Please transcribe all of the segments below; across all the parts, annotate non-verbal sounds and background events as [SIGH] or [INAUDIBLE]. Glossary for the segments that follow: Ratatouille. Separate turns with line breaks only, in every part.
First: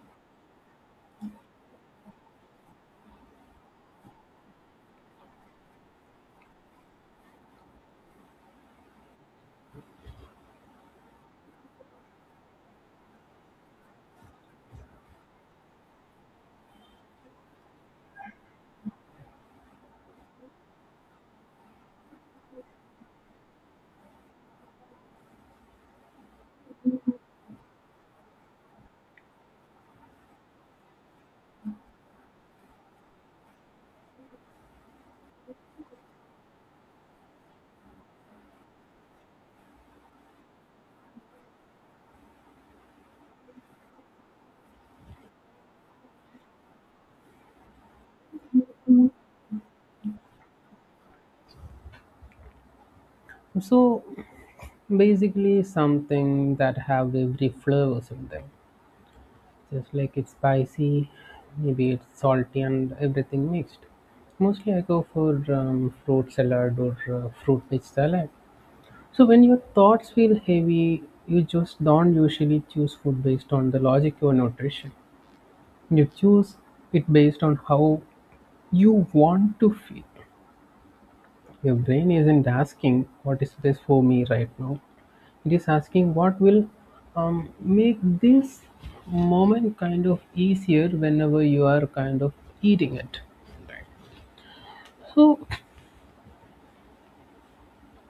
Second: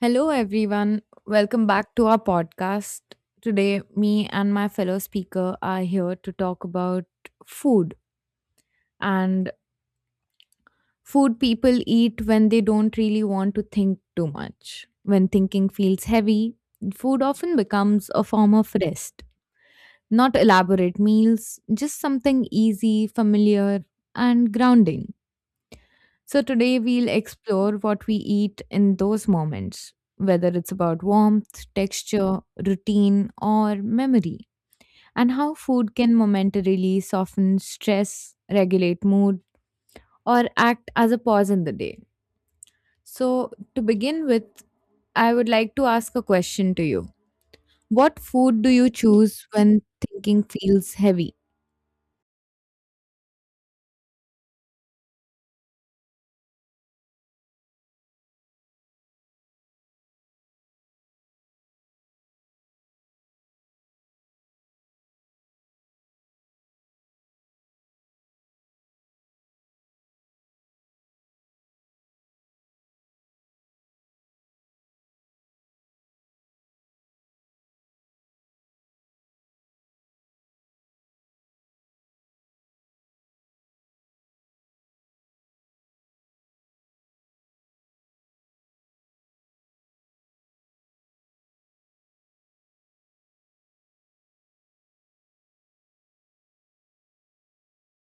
Hello, everyone. Welcome back to our podcast. Today, me and my fellow speaker are here to talk about food and food people eat when they don't really want to think too much. When thinking feels heavy, food often becomes a form of rest. Not elaborate meals, just something easy, familiar, and grounding. So today we'll explore what we eat in those moments, whether it's about warmth, texture, routine, or memory, and how food can momentarily soften stress, regulate mood, or act as a pause in the day. So, to begin with, I would like to ask a question to you. What food do you choose when thinking feels heavy?
So basically something that have every flavors in them. Just like it's spicy, maybe it's salty and everything mixed. Mostly I go for fruit salad or fruit veg salad. So when your thoughts feel heavy, you just don't usually choose food based on the logic or nutrition. You choose it based on how you want to feel. Your brain isn't asking what is this for me right now. It is asking what will make this moment kind of easier whenever you are kind of eating it. So,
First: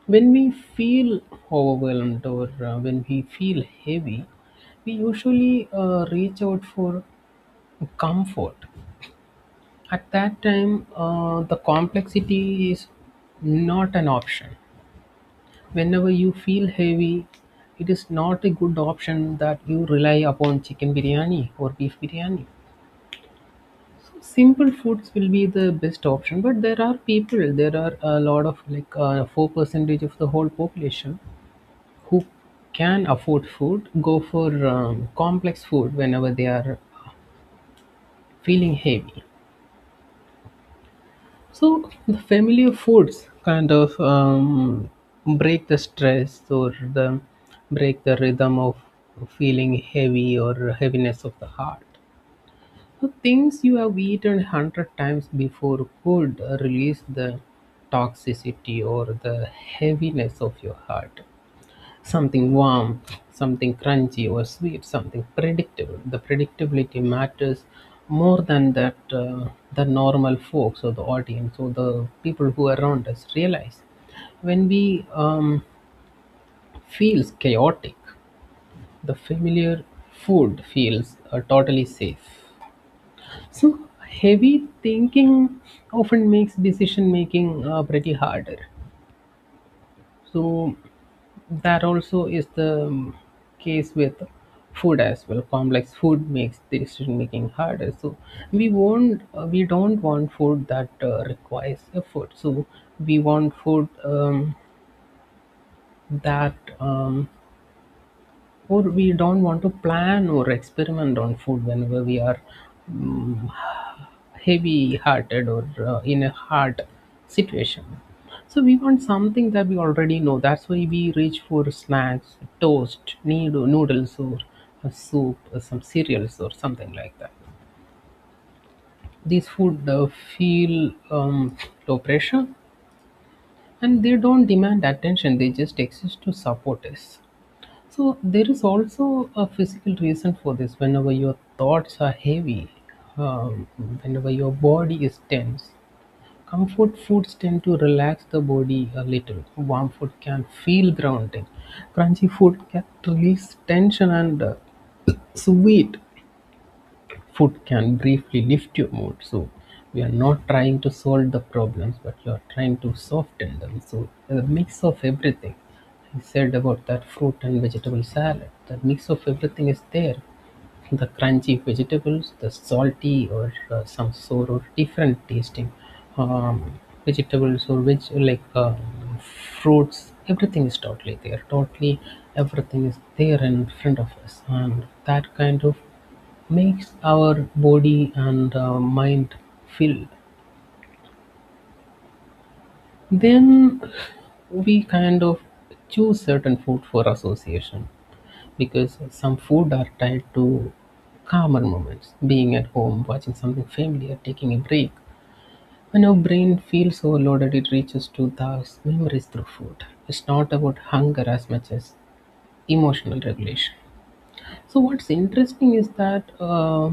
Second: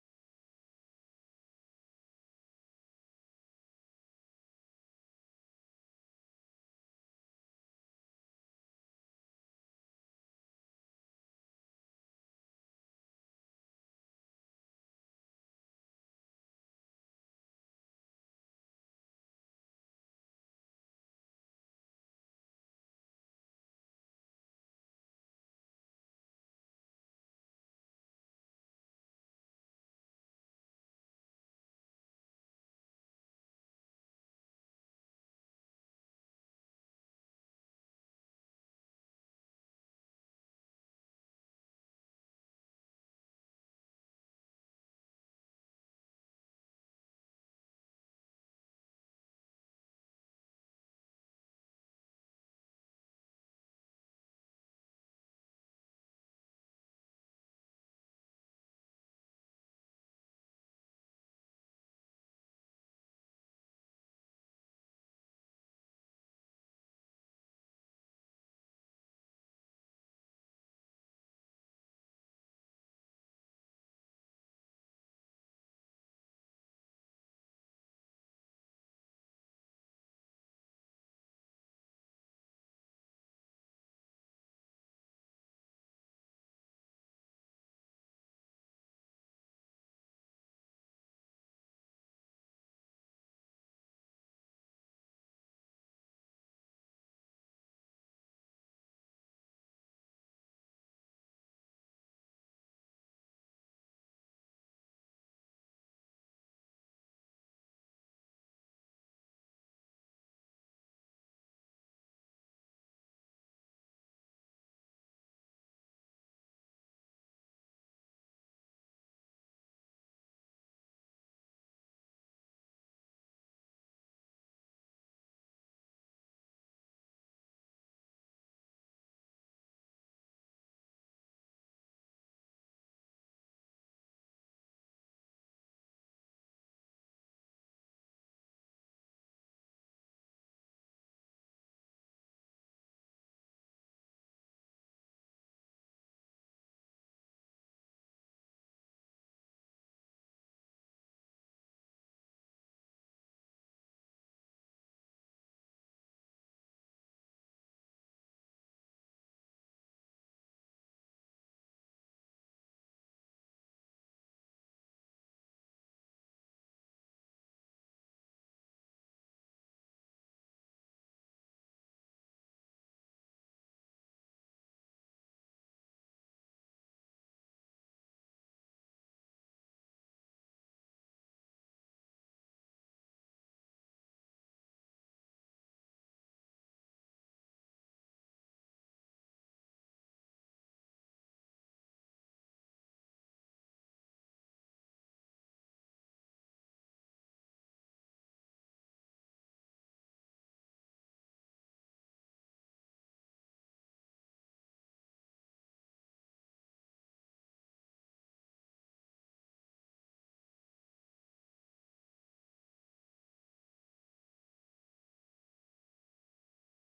when we feel overwhelmed or when we feel heavy, we usually reach out for comfort. At that time, the complexity is not an option. Whenever you feel heavy, it is not a good option that you rely upon chicken biryani or beef biryani. Simple foods will be the best option, but there are people, there are a lot of like 4 percentage of the whole population who can afford food, go for complex food whenever they are feeling heavy. So the familiar foods kind of break the stress or the break the rhythm of feeling heavy or heaviness of the heart. So, things you have eaten 100 times before could release the toxicity or the heaviness of your heart. Something warm, something crunchy or sweet, something predictable. The predictability matters more than that, the normal folks or the audience or the people who are around us realize. When we feels chaotic, the familiar food feels totally safe. So, heavy thinking often makes decision making pretty harder. So, that also is the case with food as well. Complex food makes decision making harder. So, we don't want food that requires effort. So, we want food that or we don't want to plan or experiment on food whenever we are mm, heavy hearted or in a hard situation. So we want something that we already know. That's why we reach for snacks, toast needle, noodles or a soup or some cereals or something like that. These food feel low pressure, and they don't demand attention. They just exist to support us. So there is also a physical reason for this. Whenever your thoughts are heavy, um, whenever your body is tense, comfort foods tend to relax the body a little. Warm food can feel grounding. Crunchy food can release tension, and [CLEARS THROAT] sweet food can briefly lift your mood. So we are not trying to solve the problems, but you are trying to soften them. So a mix of everything. I said about that fruit and vegetable salad. That mix of everything is there. The crunchy vegetables, the salty or some sort of different tasting um, vegetables, or which like fruits, everything is totally there. Totally everything is there in front of us, and that kind of makes our body and mind filled. Then we kind of choose certain food for association, because some food are tied to calmer moments, being at home, watching something familiar, taking a break. When your brain feels overloaded, it reaches to those memories through food. It's not about hunger as much as emotional regulation. So what's interesting is that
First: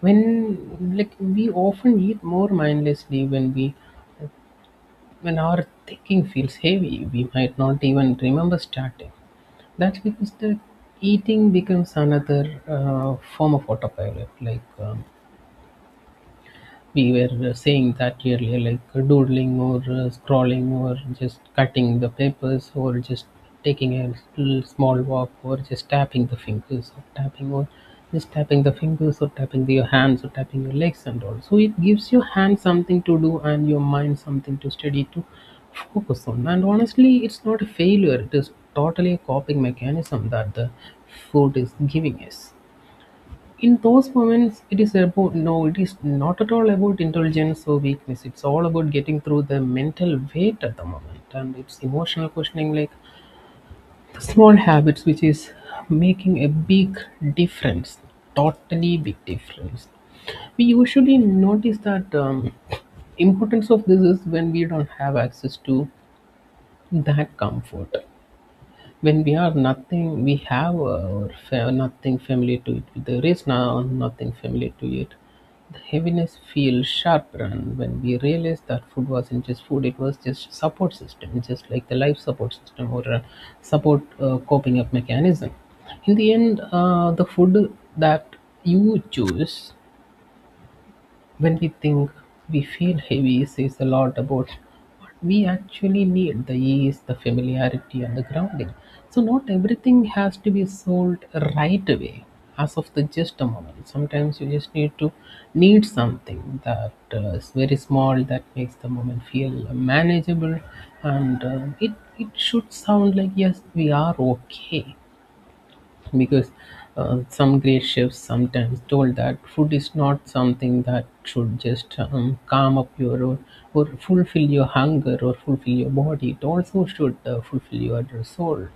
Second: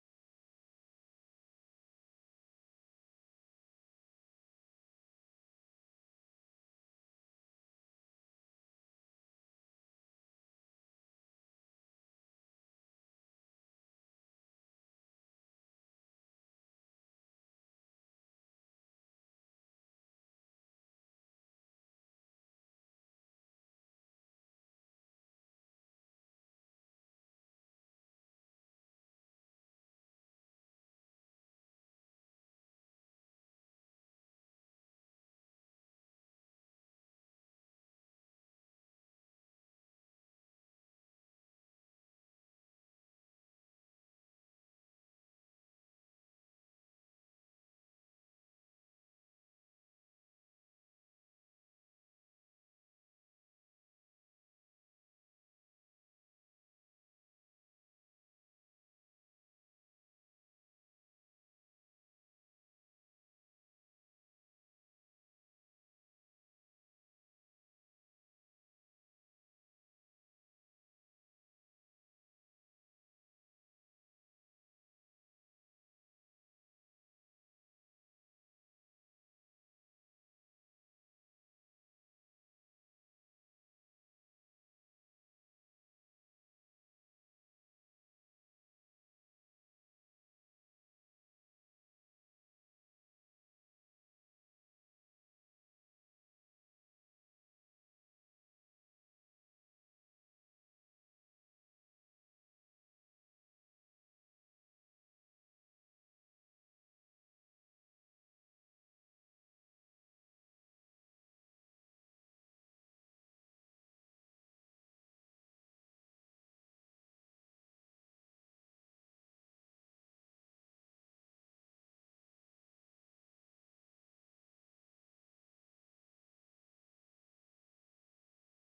when, like, we often eat more mindlessly when we when our thinking feels heavy, we might not even remember starting. That's because the eating becomes another form of autopilot. Like we were saying that earlier, like doodling or scrolling or just cutting the papers or just taking a little small walk or just tapping the fingers or tapping or just tapping the fingers or tapping the, your hands or tapping your legs and all. So it gives your hand something to do and your mind something to study to focus on. And honestly, it's not a failure. It is totally a coping mechanism that the food is giving us in those moments. It is about, no, it is not at all about intelligence or weakness. It's all about getting through the mental weight at the moment, and it's emotional questioning, like the small habits which is making a big difference, totally big difference. We usually notice that importance of this is when we don't have access to that comfort. When we are nothing, we have nothing familiar to it, there is now nothing familiar to it. The heaviness feels sharper, and when we realize that food wasn't just food, it was just support system, just like the life support system or a support coping up mechanism. In the end, the food that you choose when we think we feel heavy says a lot about what we actually need: the ease, the familiarity, and the grounding. So, not everything has to be sold right away as of the just a moment. Sometimes you just need to need something that is very small, that makes the moment feel manageable, and it, it should sound like, yes, we are okay. Because some great chefs sometimes told that food is not something that should just calm up your or fulfill your hunger or fulfill your body, it also should fulfill your soul.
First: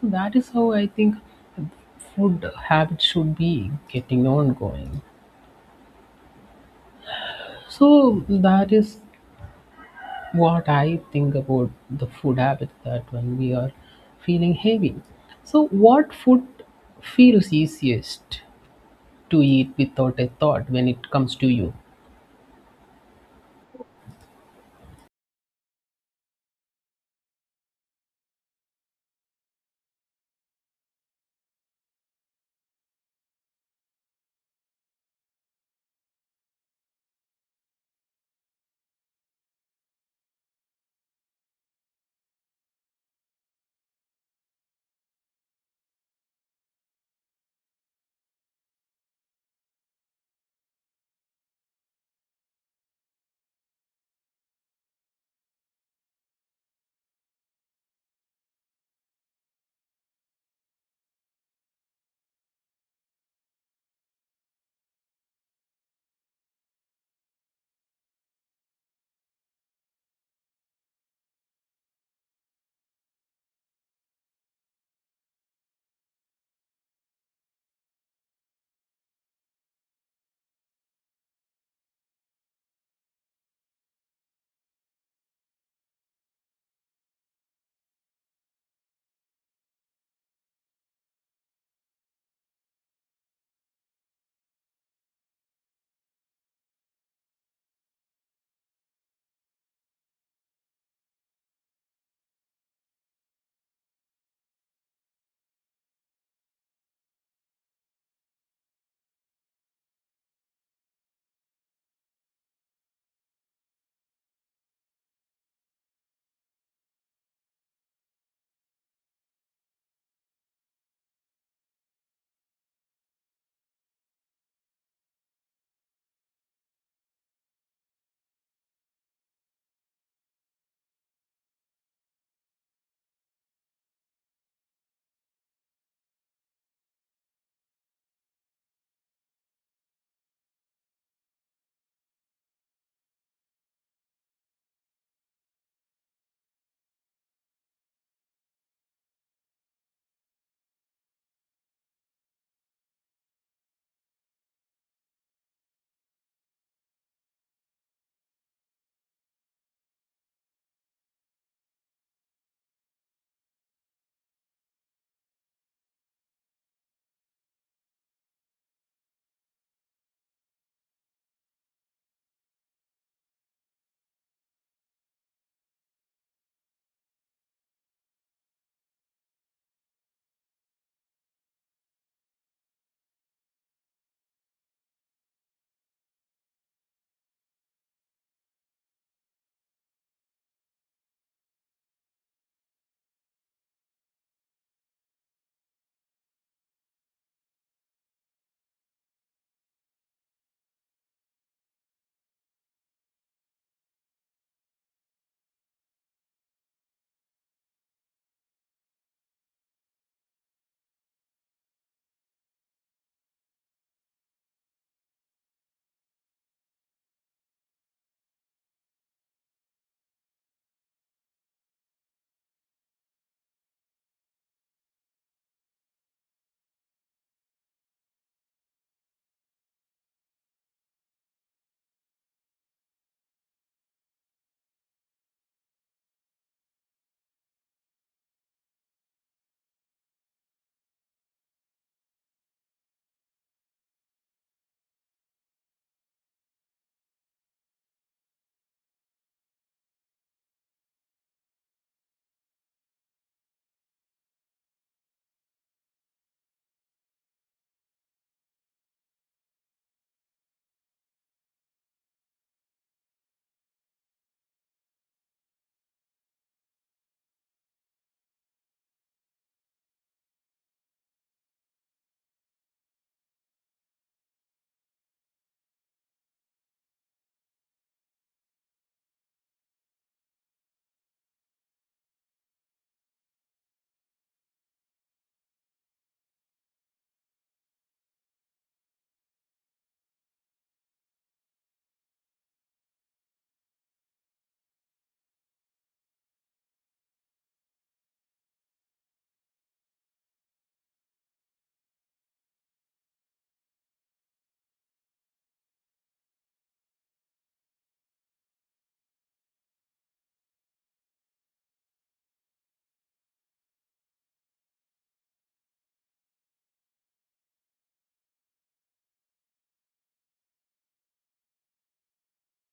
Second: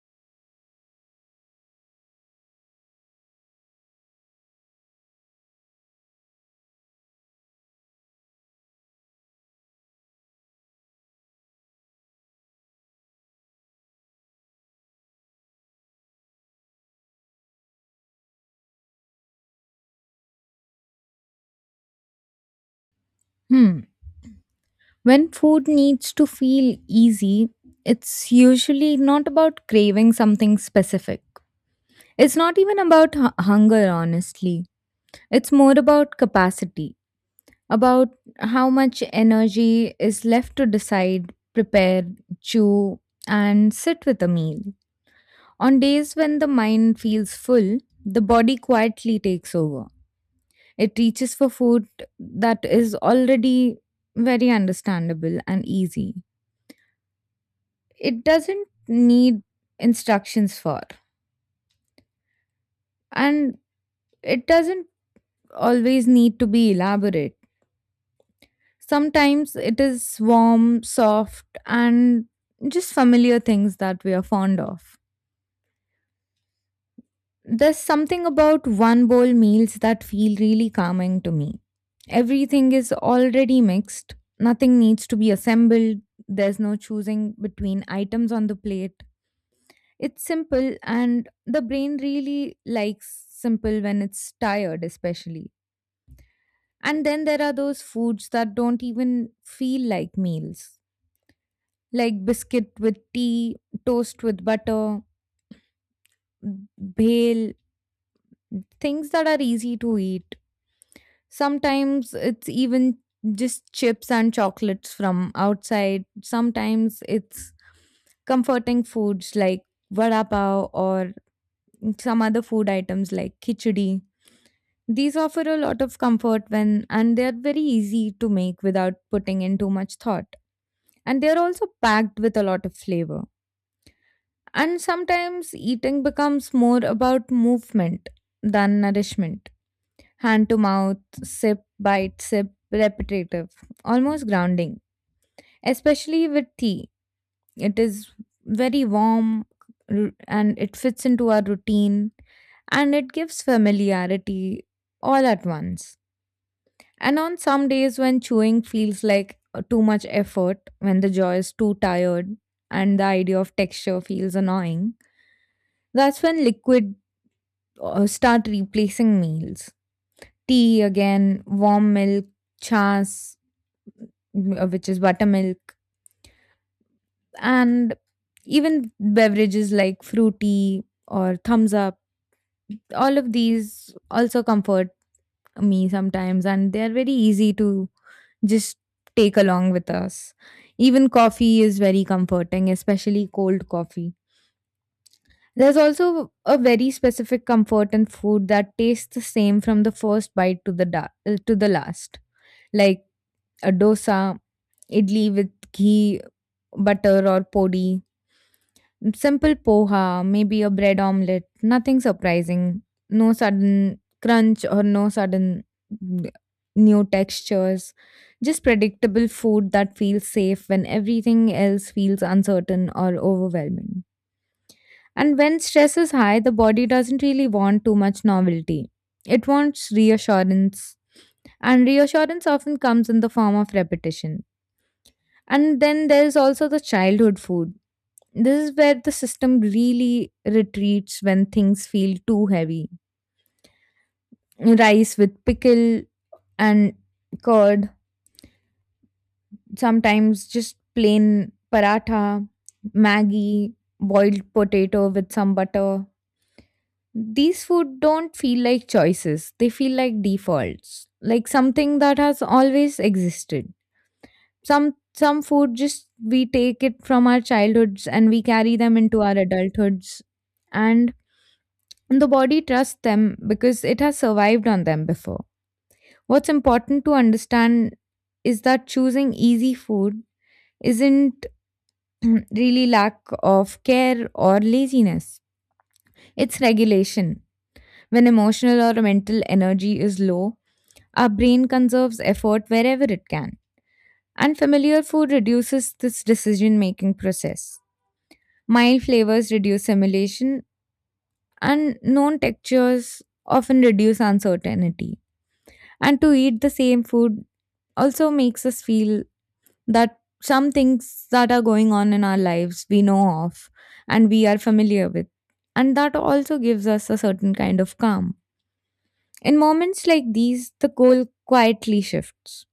So that is how I think food habit should be getting ongoing. So that is what I think about the food habit, that when we are feeling heavy. So what food feels easiest to eat without a thought when it comes to you.
Hmm. When food needs to feel easy, it's usually not about craving something specific. It's not even about hunger, honestly. It's more about capacity, about how much energy is left to decide, prepare, chew, and sit with a meal. On days when the mind feels full, the body quietly takes over. It reaches for food that is already very understandable and easy. It doesn't need instructions for, and it doesn't always need to be elaborate. Sometimes it is warm, soft, and just familiar things that we are fond of. There's something about one bowl meals that feel really calming to me. Everything is already mixed, nothing needs to be assembled. There's no choosing between items on the plate. It's simple, and the brain really likes simple when it's tired, especially. And then there are those foods that don't even feel like meals, like biscuit with tea, toast with butter, bhel, things that are easy to eat. Sometimes it's even just chips and chocolates from outside. Sometimes it's comforting foods like vada pav or some other food items like khichdi. These offer a lot of comfort, when and they're very easy to make without putting in too much thought. And they're also packed with a lot of flavor. And sometimes eating becomes more about movement than nourishment. Hand to mouth, sip, bite, sip, repetitive, almost grounding. Especially with tea, it is very warm and it fits into our routine, and it gives familiarity all at once. And on some days when chewing feels like too much effort, when the jaw is too tired and the idea of texture feels annoying, that's when liquid start replacing meals. Tea again, warm milk, chas, which is buttermilk, and even beverages like fruity or thumbs up. All of these also comfort me sometimes, and they are very easy to just take along with us. Even coffee is very comforting, especially cold coffee. There's also a very specific comfort in food that tastes the same from the first bite to the to the last. Like a dosa, idli with ghee, butter, or podi. Simple poha, maybe a bread omelette, nothing surprising. No sudden crunch or no sudden mm, new textures. Just predictable food that feels safe when everything else feels uncertain or overwhelming. And when stress is high, the body doesn't really want too much novelty. It wants reassurance. And reassurance often comes in the form of repetition. And then there's also the childhood food. This is where the system really retreats when things feel too heavy. Rice with pickle and curd, sometimes just plain paratha, Maggi, boiled potato with some butter. These food don't feel like choices, they feel like defaults, like something that has always existed. Some food, just we take it from our childhoods and we carry them into our adulthoods, and And the body trusts them because it has survived on them before. What's important to understand is that choosing easy food isn't [CLEARS THROAT] really lack of care or laziness, it's regulation. When emotional or mental energy is low, our brain conserves effort wherever it can. And familiar food reduces this decision making process. Mild flavors reduce simulation, and known textures often reduce uncertainty. And to eat the same food also makes us feel that some things that are going on in our lives we know of and we are familiar with. And that also gives us a certain kind of calm. In moments like these, the goal quietly shifts.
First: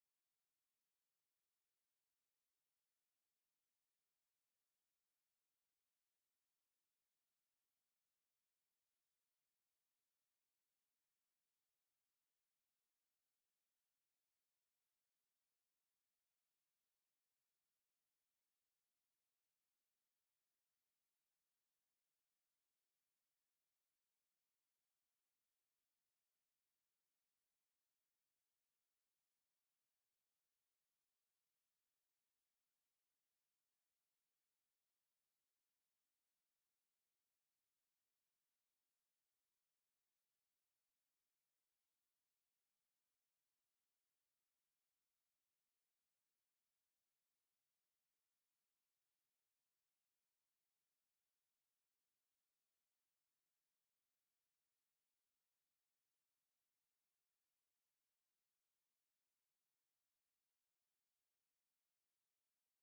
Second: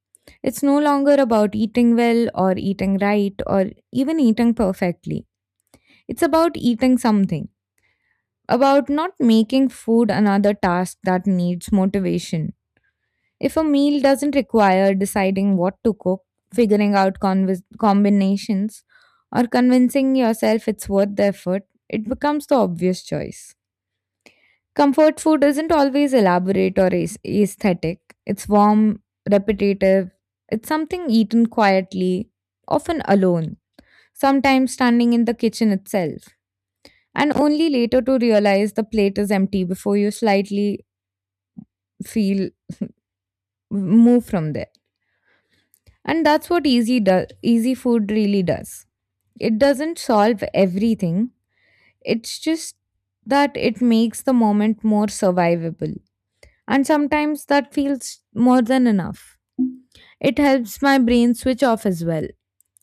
It's no longer about eating well or eating right or even eating perfectly. It's about eating something, about not making food another task that needs motivation. If a meal doesn't require deciding what to cook, figuring out combinations, or convincing yourself it's worth the effort, it becomes the obvious choice. Comfort food isn't always elaborate or aesthetic, it's warm, repetitive, it's something eaten quietly, often alone, sometimes standing in the kitchen itself, and only later to realize the plate is empty before you slightly feel move from there. And that's what easy does, easy food really does. It doesn't solve everything, it's just that it makes the moment more survivable, and sometimes that feels more than enough. It helps my brain switch off as well.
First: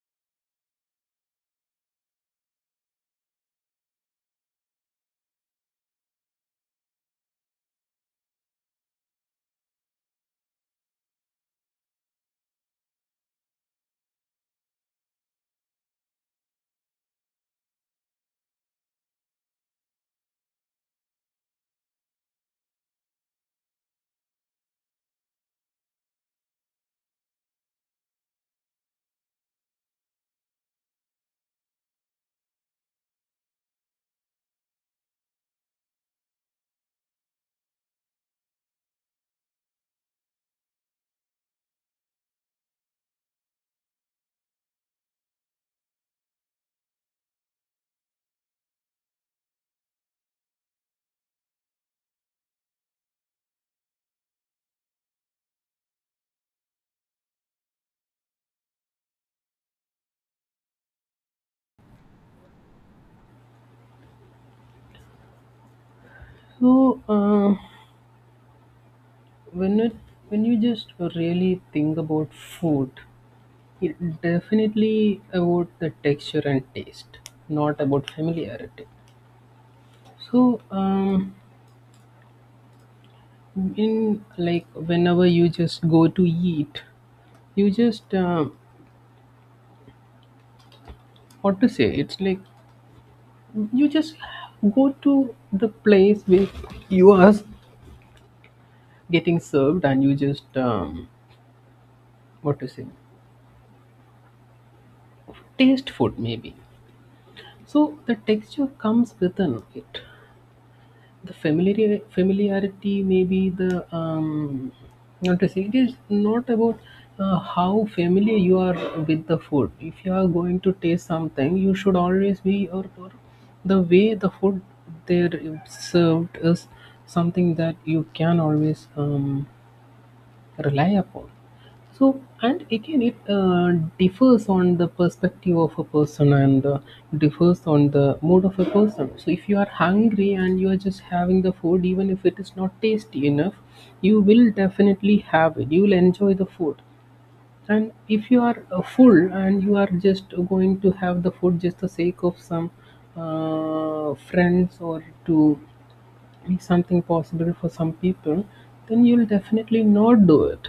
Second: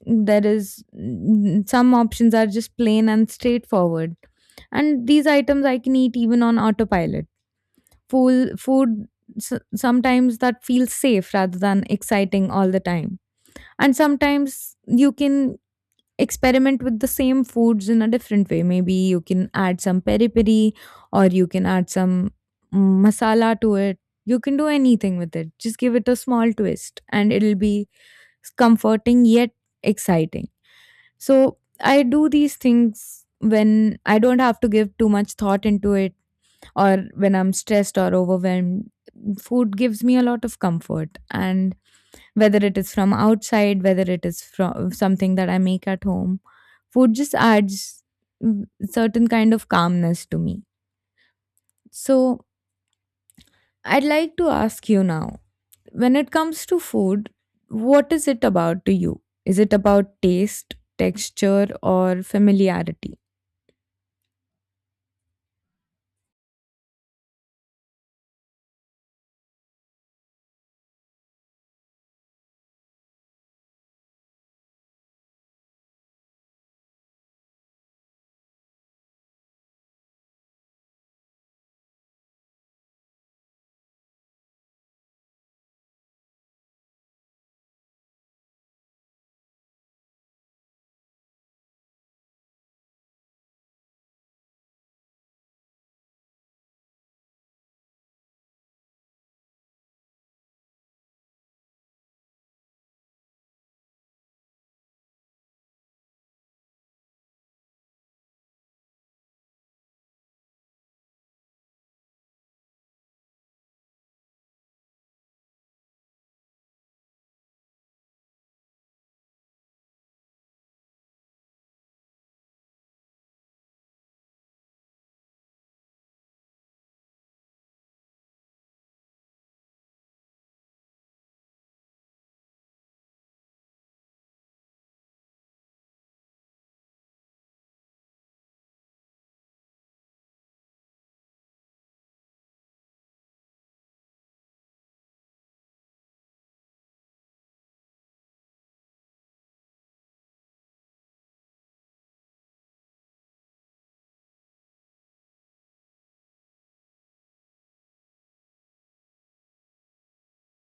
There is some options are just plain and straightforward, and these items I can eat even on autopilot. Food sometimes that feels safe rather than exciting all the time. And sometimes you can experiment with the same foods in a different way. Maybe you can add some peri peri, or you can add some masala to it. You can do anything with it, just give it a small twist, and it'll be comforting yet exciting. So I do these things when I don't have to give too much thought into it, or when I'm stressed or overwhelmed. Food gives me a lot of comfort, and whether it is from outside, whether it is from something that I make at home. Food just adds certain kind of calmness to me. So I'd like to ask you now, when it comes to food, what is it about to you? Is it about taste, texture, or familiarity?
So when it when you just really think about food, it definitely about the texture and taste, not about familiarity. So in like whenever you just go to eat, you just what to say? It's like you just go to the place where you are getting served, and you just what to say? Taste food, maybe. So the texture comes within it. The familiarity maybe the um not to say it is not about how familiar you are with the food. If you are going to taste something, you should always be or the way the food there is served is something that you can always reliable. So, and again, it differs on the perspective of a person, and differs on the mood of a person. So, if you are hungry and you are just having the food, even if it is not tasty enough, you will definitely have it. You will enjoy the food. And if you are full and you are just going to have the food just the sake of some friends or to is something possible for some people, then you'll definitely not do it,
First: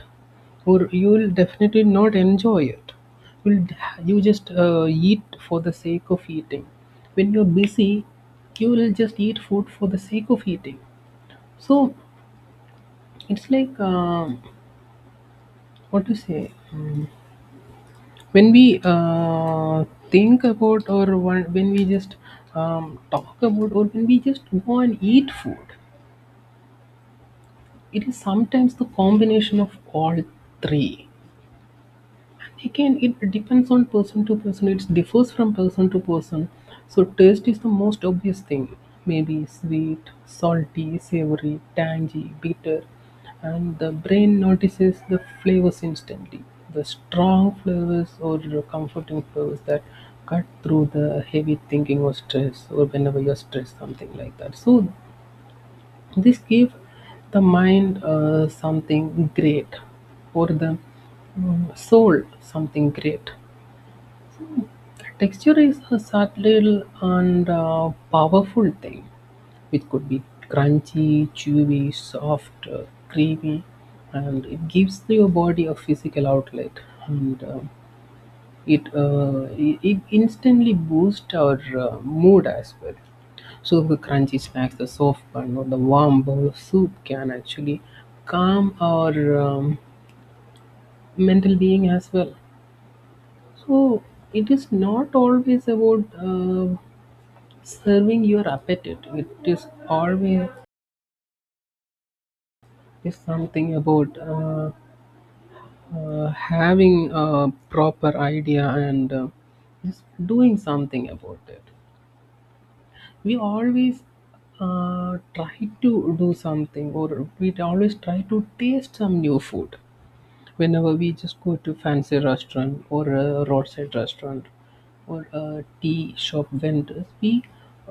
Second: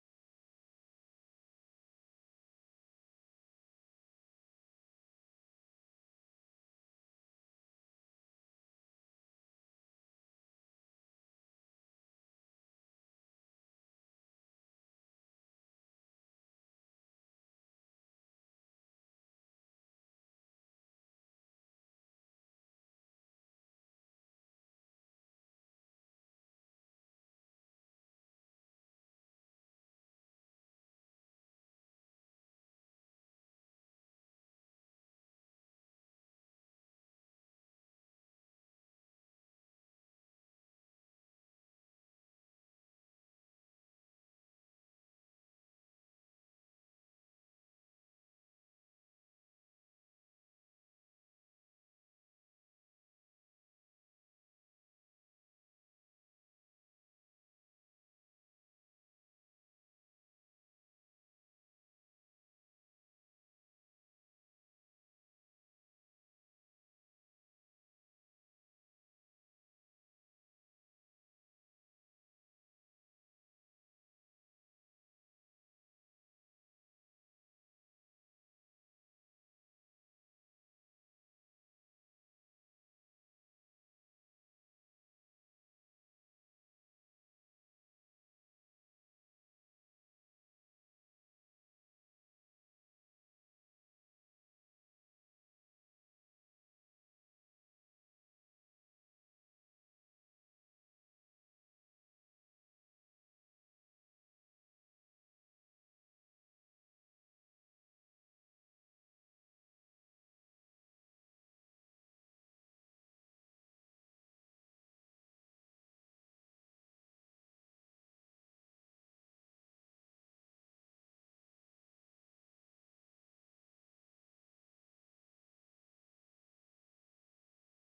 or you'll definitely not enjoy it. You'll you just eat for the sake of eating. When you're busy, you will just eat food for the sake of eating. So it's like what to say. When we think about or when we just talk about or when we just go and eat food, it is sometimes the combination of all three. Again, it depends on person to person. It differs from person to person. So taste is the most obvious thing. Maybe sweet, salty, savory, tangy, bitter, and the brain notices the flavors instantly. The strong flavors or the comforting flavors that cut through the heavy thinking or stress, or whenever you're stressed, something like that. So this gives the mind something great or the soul something great. Texture is a subtle and powerful thing, which could be crunchy, chewy, soft, creamy, and it gives your body a physical outlet. And it instantly boosts our mood as well. So the crunchy snacks, the soft bun, or the warm bowl of soup can actually calm our mental being as well. So it is not always about serving your appetite. It is always is something about having a proper idea and just doing something about it. We always try to do something, or we always try to taste some new food whenever we just go to fancy restaurant or a roadside restaurant or a tea shop vendors. We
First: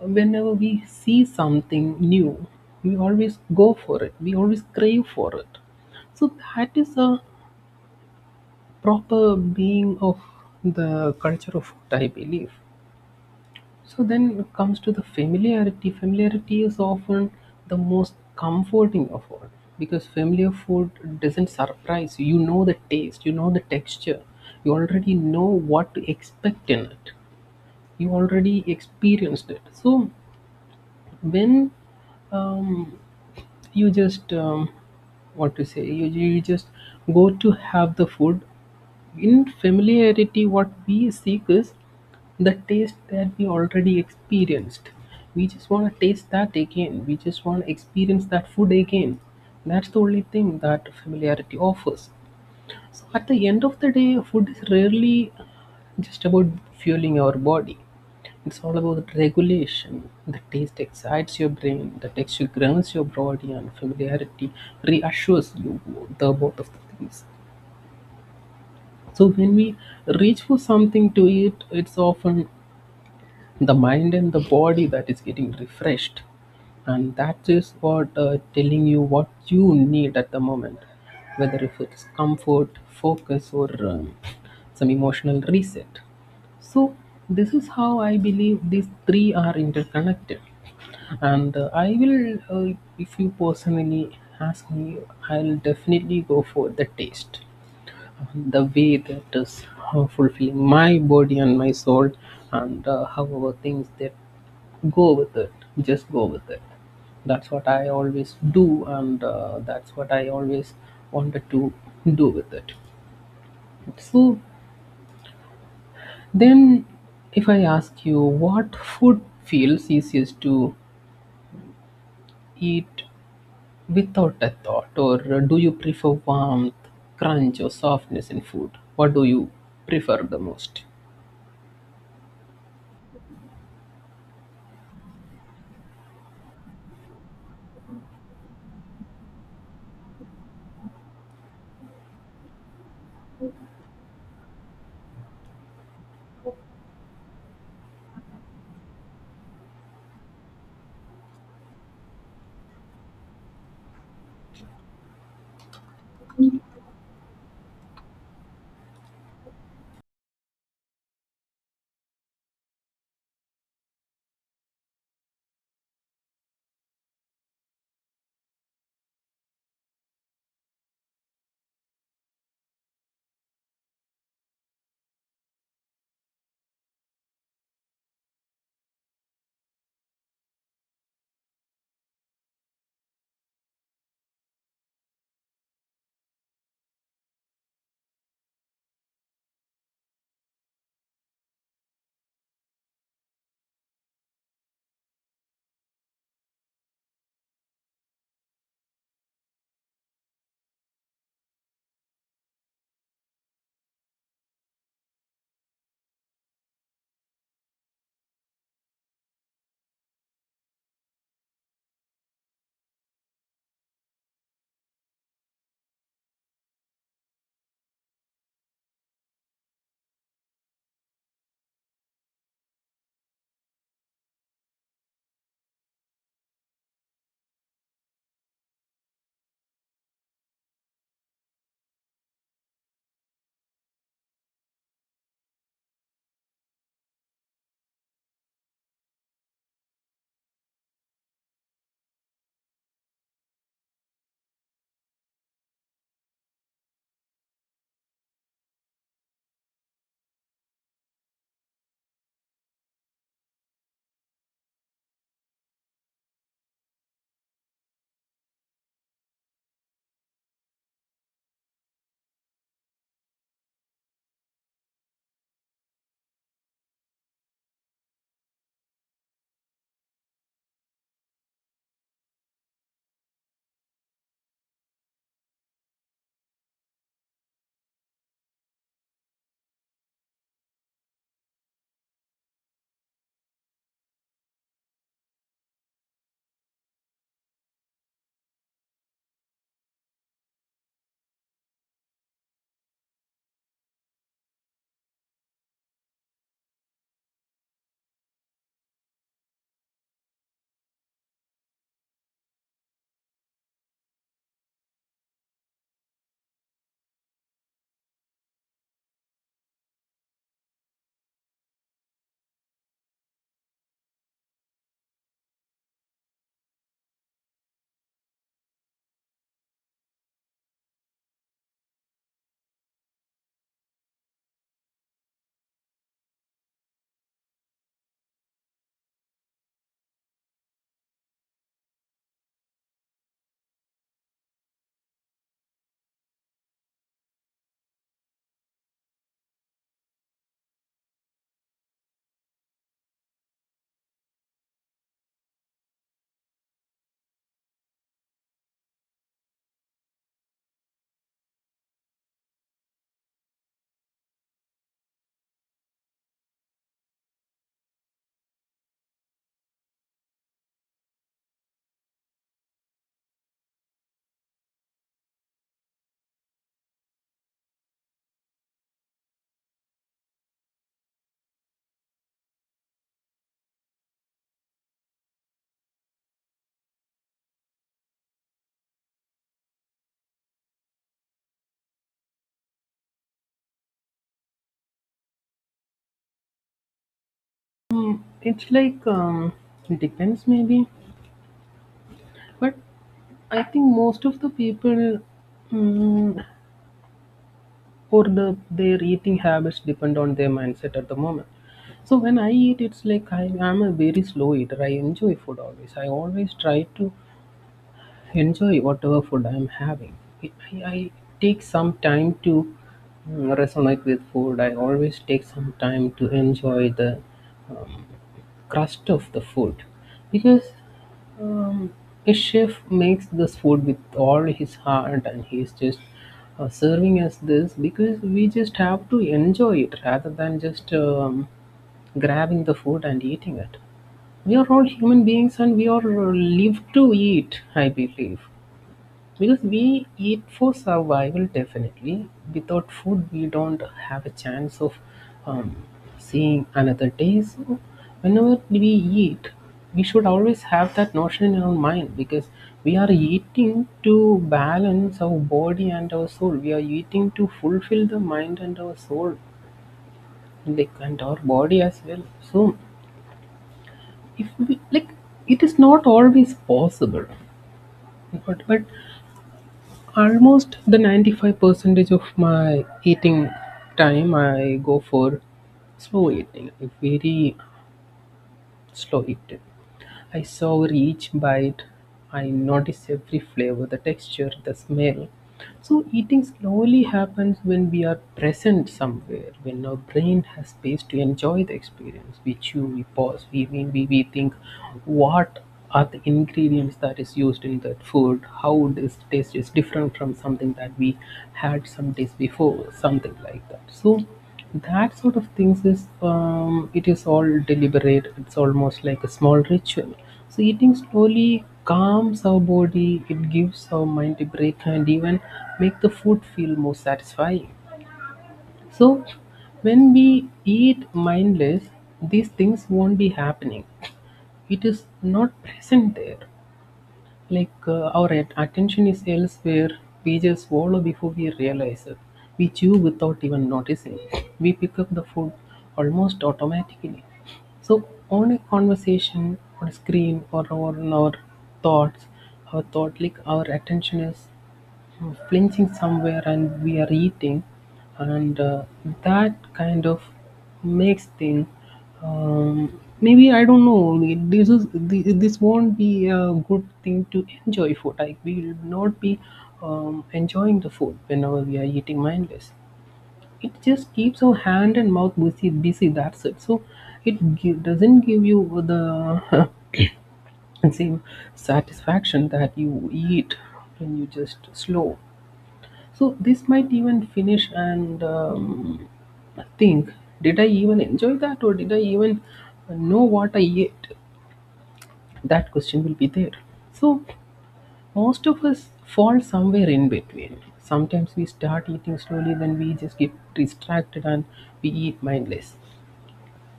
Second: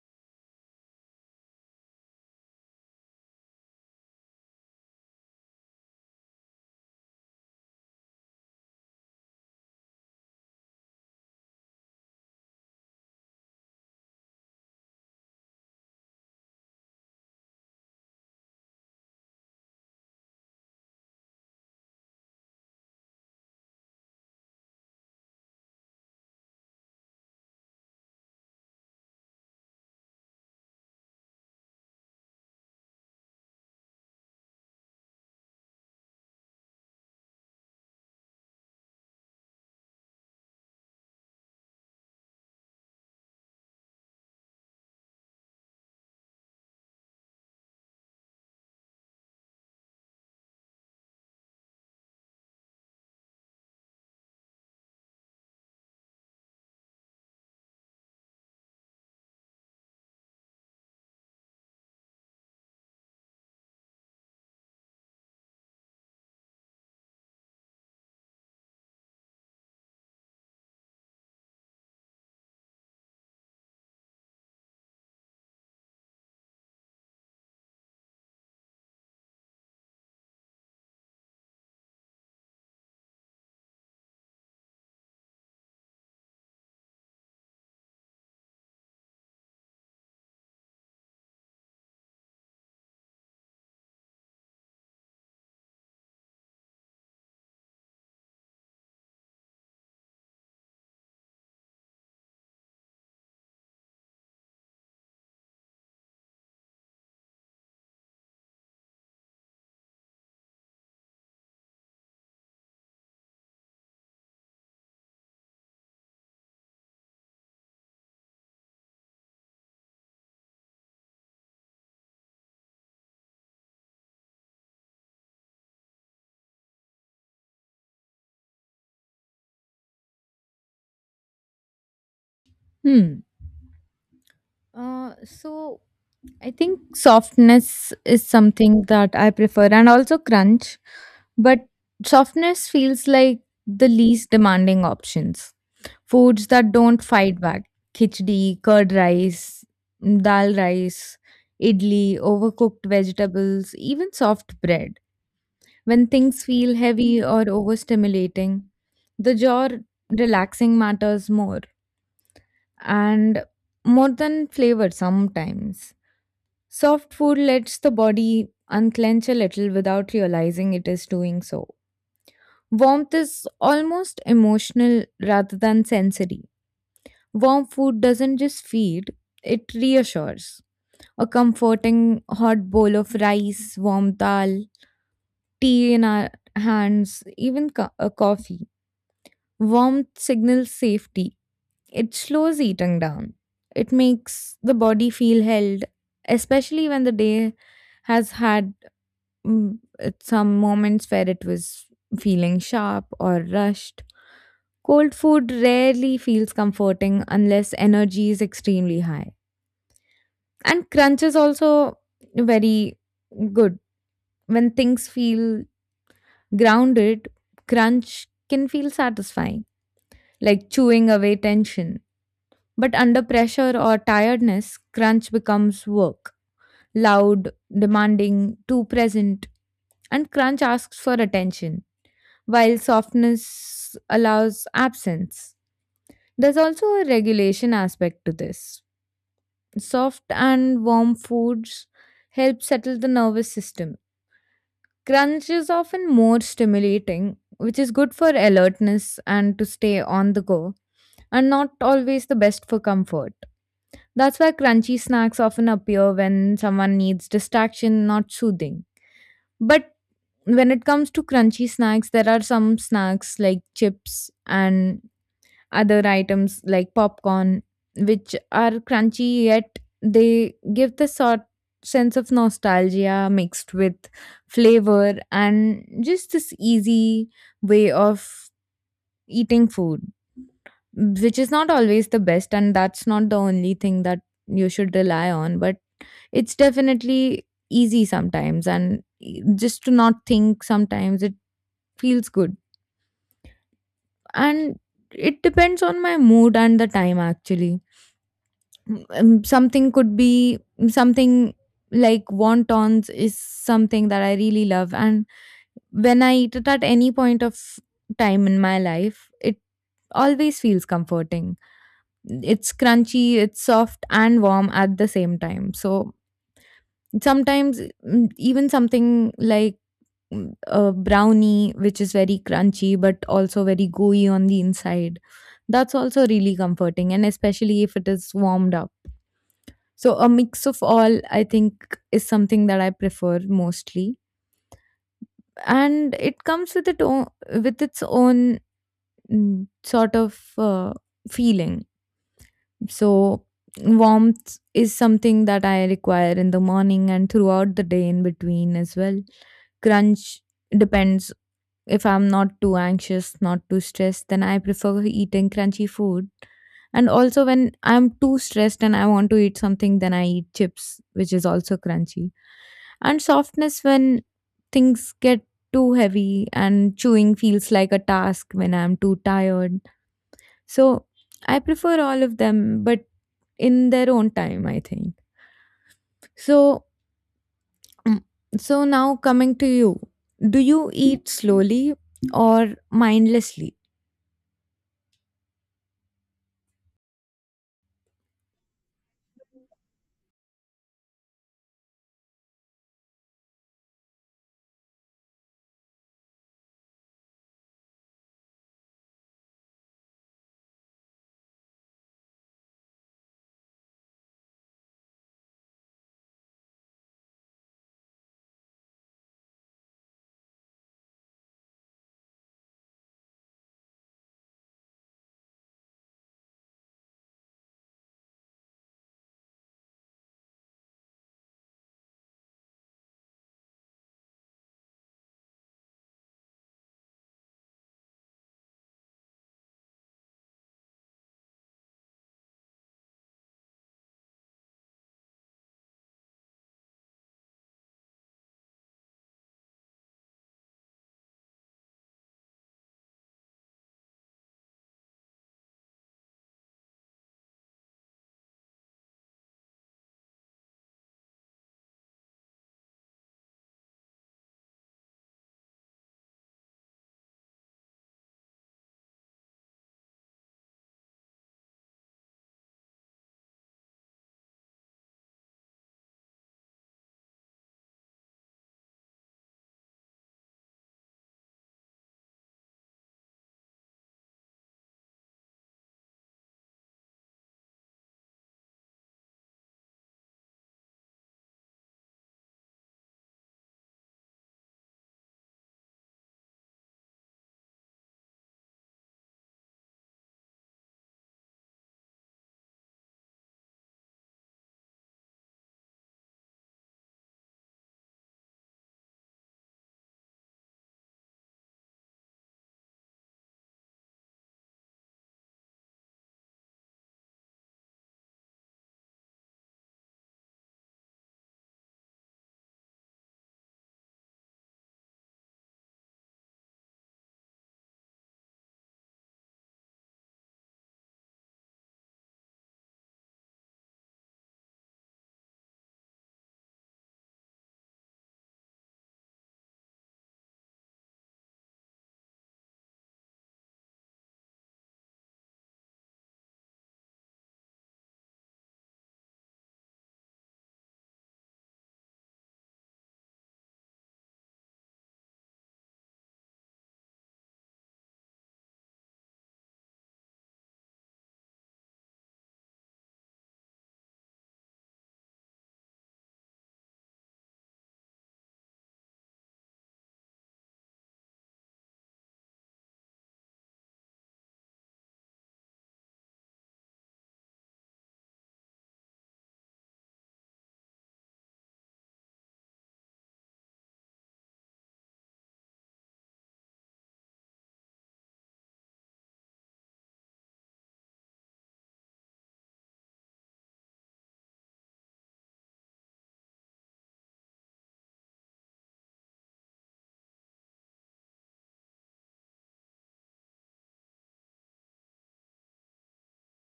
whenever we see something new, we always go for it, we always crave for it. So that is a proper being of the culture of food, I believe. So then it comes to the familiarity. Familiarity is often the most comforting of all, because familiar food doesn't surprise you. You know the taste, you know the texture, you already know what to expect in it, you already experienced it. So when um, you just what to say you, you just go to have the food in familiarity. What we seek is the taste that we already experienced. We just want to taste that again, we just want to experience that food again. That's the only thing that familiarity offers. So at the end of the day, food is rarely just about fueling our body. It's all about regulation. The taste excites your brain, the texture grounds your body, and familiarity reassures you the both of the things. So when we reach for something to eat, it's often the mind and the body that is getting refreshed, and that is what telling you what you need at the moment, whether if it's comfort focus or some emotional reset. So this is how I believe these three are interconnected. And I will, if you personally ask me, I'll definitely go for the taste, the way that is fulfilling my body and my soul. And however things that go with it, just go with it. That's what I always do, and that's what I always wanted to do with it. So then, if I ask you, what food feels easiest to eat without a thought? Or do you prefer warmth, crunch, or softness in food? What do you prefer the most?
Hmm. So, I think softness is something that I prefer, and also crunch, but softness feels like the least demanding options. Foods that don't fight back: khichdi, curd rice, dal rice, idli, overcooked vegetables, even soft bread. When things feel heavy or overstimulating, the jaw relaxing matters more and more than flavor sometimes. Soft food lets the body unclench a little without realizing it is doing so. Warmth is almost emotional rather than sensory. Warm food doesn't just feed, it reassures. A comforting hot bowl of rice, warm dal, tea in our hands, even a coffee. Warmth signals safety. It slows eating down. It makes the body feel held, especially when the day has had at some moments where it was feeling sharp or rushed. Cold food rarely feels comforting unless energy is extremely high. And crunch is also very good. When things feel grounded, crunch can feel satisfying, like chewing away tension. But under pressure or tiredness, crunch becomes work, loud, demanding, too present, and crunch asks for attention while softness allows absence. There's also a regulation aspect to this. Soft and warm foods help settle the nervous system. Crunch is often more stimulating, which is good for alertness and to stay on the go, and not always the best for comfort. That's why crunchy snacks often appear when someone needs distraction, not soothing. But when it comes to crunchy snacks, there are some snacks like chips and other items like popcorn, which are crunchy yet they give the sort sense of nostalgia mixed with flavor and just this easy way of eating food, which is not always the best, and that's not the only thing that you should rely on, but it's definitely easy sometimes, and just to not think sometimes it feels good. And it depends on my mood and the time actually. Something could be something like wontons is something that I really love. And when I eat it at any point of time in my life, it always feels comforting. It's crunchy, it's soft and warm at the same time. So sometimes even something like a brownie, which is very crunchy but also very gooey on the inside, that's also really comforting. And especially if it is warmed up. So a mix of all, I think, is something that I prefer mostly, and it comes with it own with its own mm, sort of uh, feeling. So warmth is something that I require in the morning and throughout the day in between as well. Crunch depends: if I'm not too anxious, not too stressed, then I prefer eating crunchy food. And also when I'm too stressed and I want to eat something, then I eat chips, which is also crunchy, and softness when things get too heavy and chewing feels like a task when I'm too tired. So I prefer all of them, but in their own time, I think. So, mm, so now coming to you, do you eat slowly or mindlessly?
It's like, it depends maybe, but I think most of the people, mm, or their eating habits depend on their mindset at the moment. So when I eat, it's like I am a very slow eater. I enjoy food always. I always try to enjoy whatever food I'm having. I, I take some time to resonate with food. I always take some time to enjoy the um, crust of the food, because um, a chef makes this food with all his heart, and he's just serving us this because we just have to enjoy it rather than just grabbing the food and eating it. We are all human beings and we are live to eat, I believe. Because we eat for survival, definitely. Without food, we don't have a chance of um, seeing another day. So whenever we eat, we should always have that notion in our mind, because we are eating to balance our body and our soul. We are eating to fulfill the mind and our soul, like, and our body as well. So if we like, it is not always possible, but almost the 95 percentage of my eating time I go for slow eating. Very slow eating. I savor each bite. I notice every flavor, the texture, the smell. So, eating slowly happens when we are present somewhere, when our brain has space to enjoy the experience. We chew, we pause, we think what are the ingredients that is used in that food, how this taste is different from something that we had some days before, something like that. So, that sort of things is, it is all deliberate. It's almost like a small ritual. So eating slowly calms our body. It gives our mind a break and even make the food feel more satisfying. So when we eat mindless, these things won't be happening. It is not present there. Like, our attention is elsewhere. We just swallow before we realize it. We chew without even noticing. We pick up the food almost automatically. So on a conversation, on a screen, or on our thoughts, our thought, like, our attention is flinching somewhere and we are eating. And that kind of makes thing, maybe I don't know, this won't be a good thing to enjoy food. Like, we will not be enjoying the food whenever we are eating mindless. It just keeps our hand and mouth busy, that's it. So it doesn't give you the [LAUGHS] same satisfaction that you eat when you just slow. So this might even finish and, think, did I even enjoy that, or did I even know what I ate? That question will be there. So most of us fall somewhere in between. Sometimes we start eating slowly, then we just get distracted and we eat mindless.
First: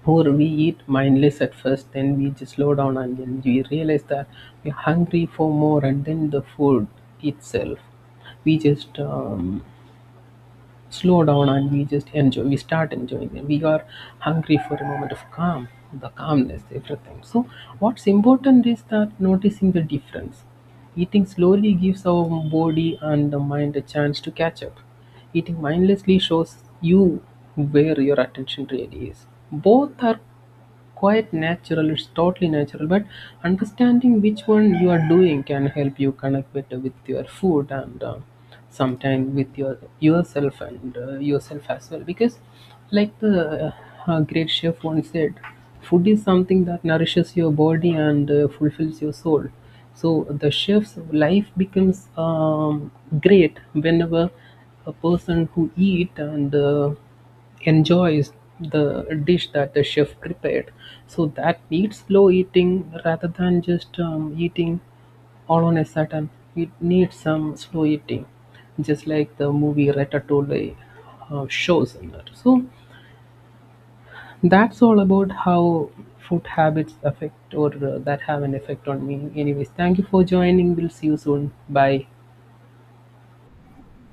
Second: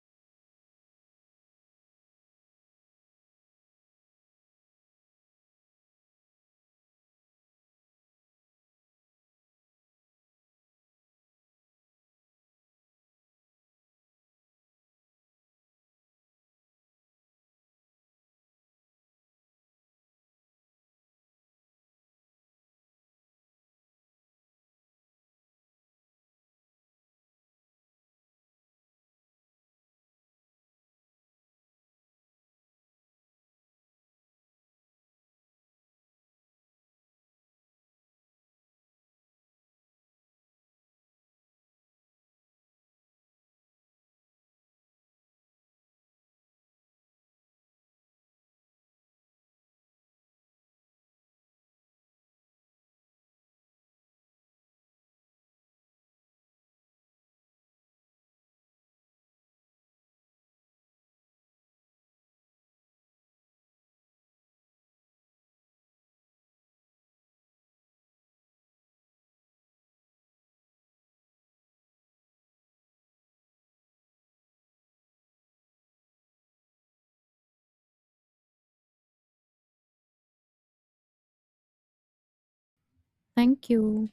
Or we eat mindless at first, then we just slow down, and then we realize that we're hungry for more, and then the food itself, we just slow down and we just enjoy, we start enjoying it. We are hungry for a moment of calm, the calmness, everything. So what's important is that noticing the difference. Eating slowly gives our body and the mind a chance to catch up. Eating mindlessly shows you where your attention really is. Both are quite natural. It's totally natural. But understanding which one you are doing can help you connect better with your food, and sometimes with your yourself, and yourself as well. Because like, the great chef once said, food is something that nourishes your body and fulfills your soul. So the chef's life becomes great whenever a person who eat and enjoy is the dish that the chef prepared. So that needs slow eating rather than just eating all on a sudden. It needs some slow eating, just like the movie Ratatouille shows in that. So that's all about how food habits affect, or that have an effect on me. Anyways, thank you for joining. We'll see you soon. Bye.
Thank you.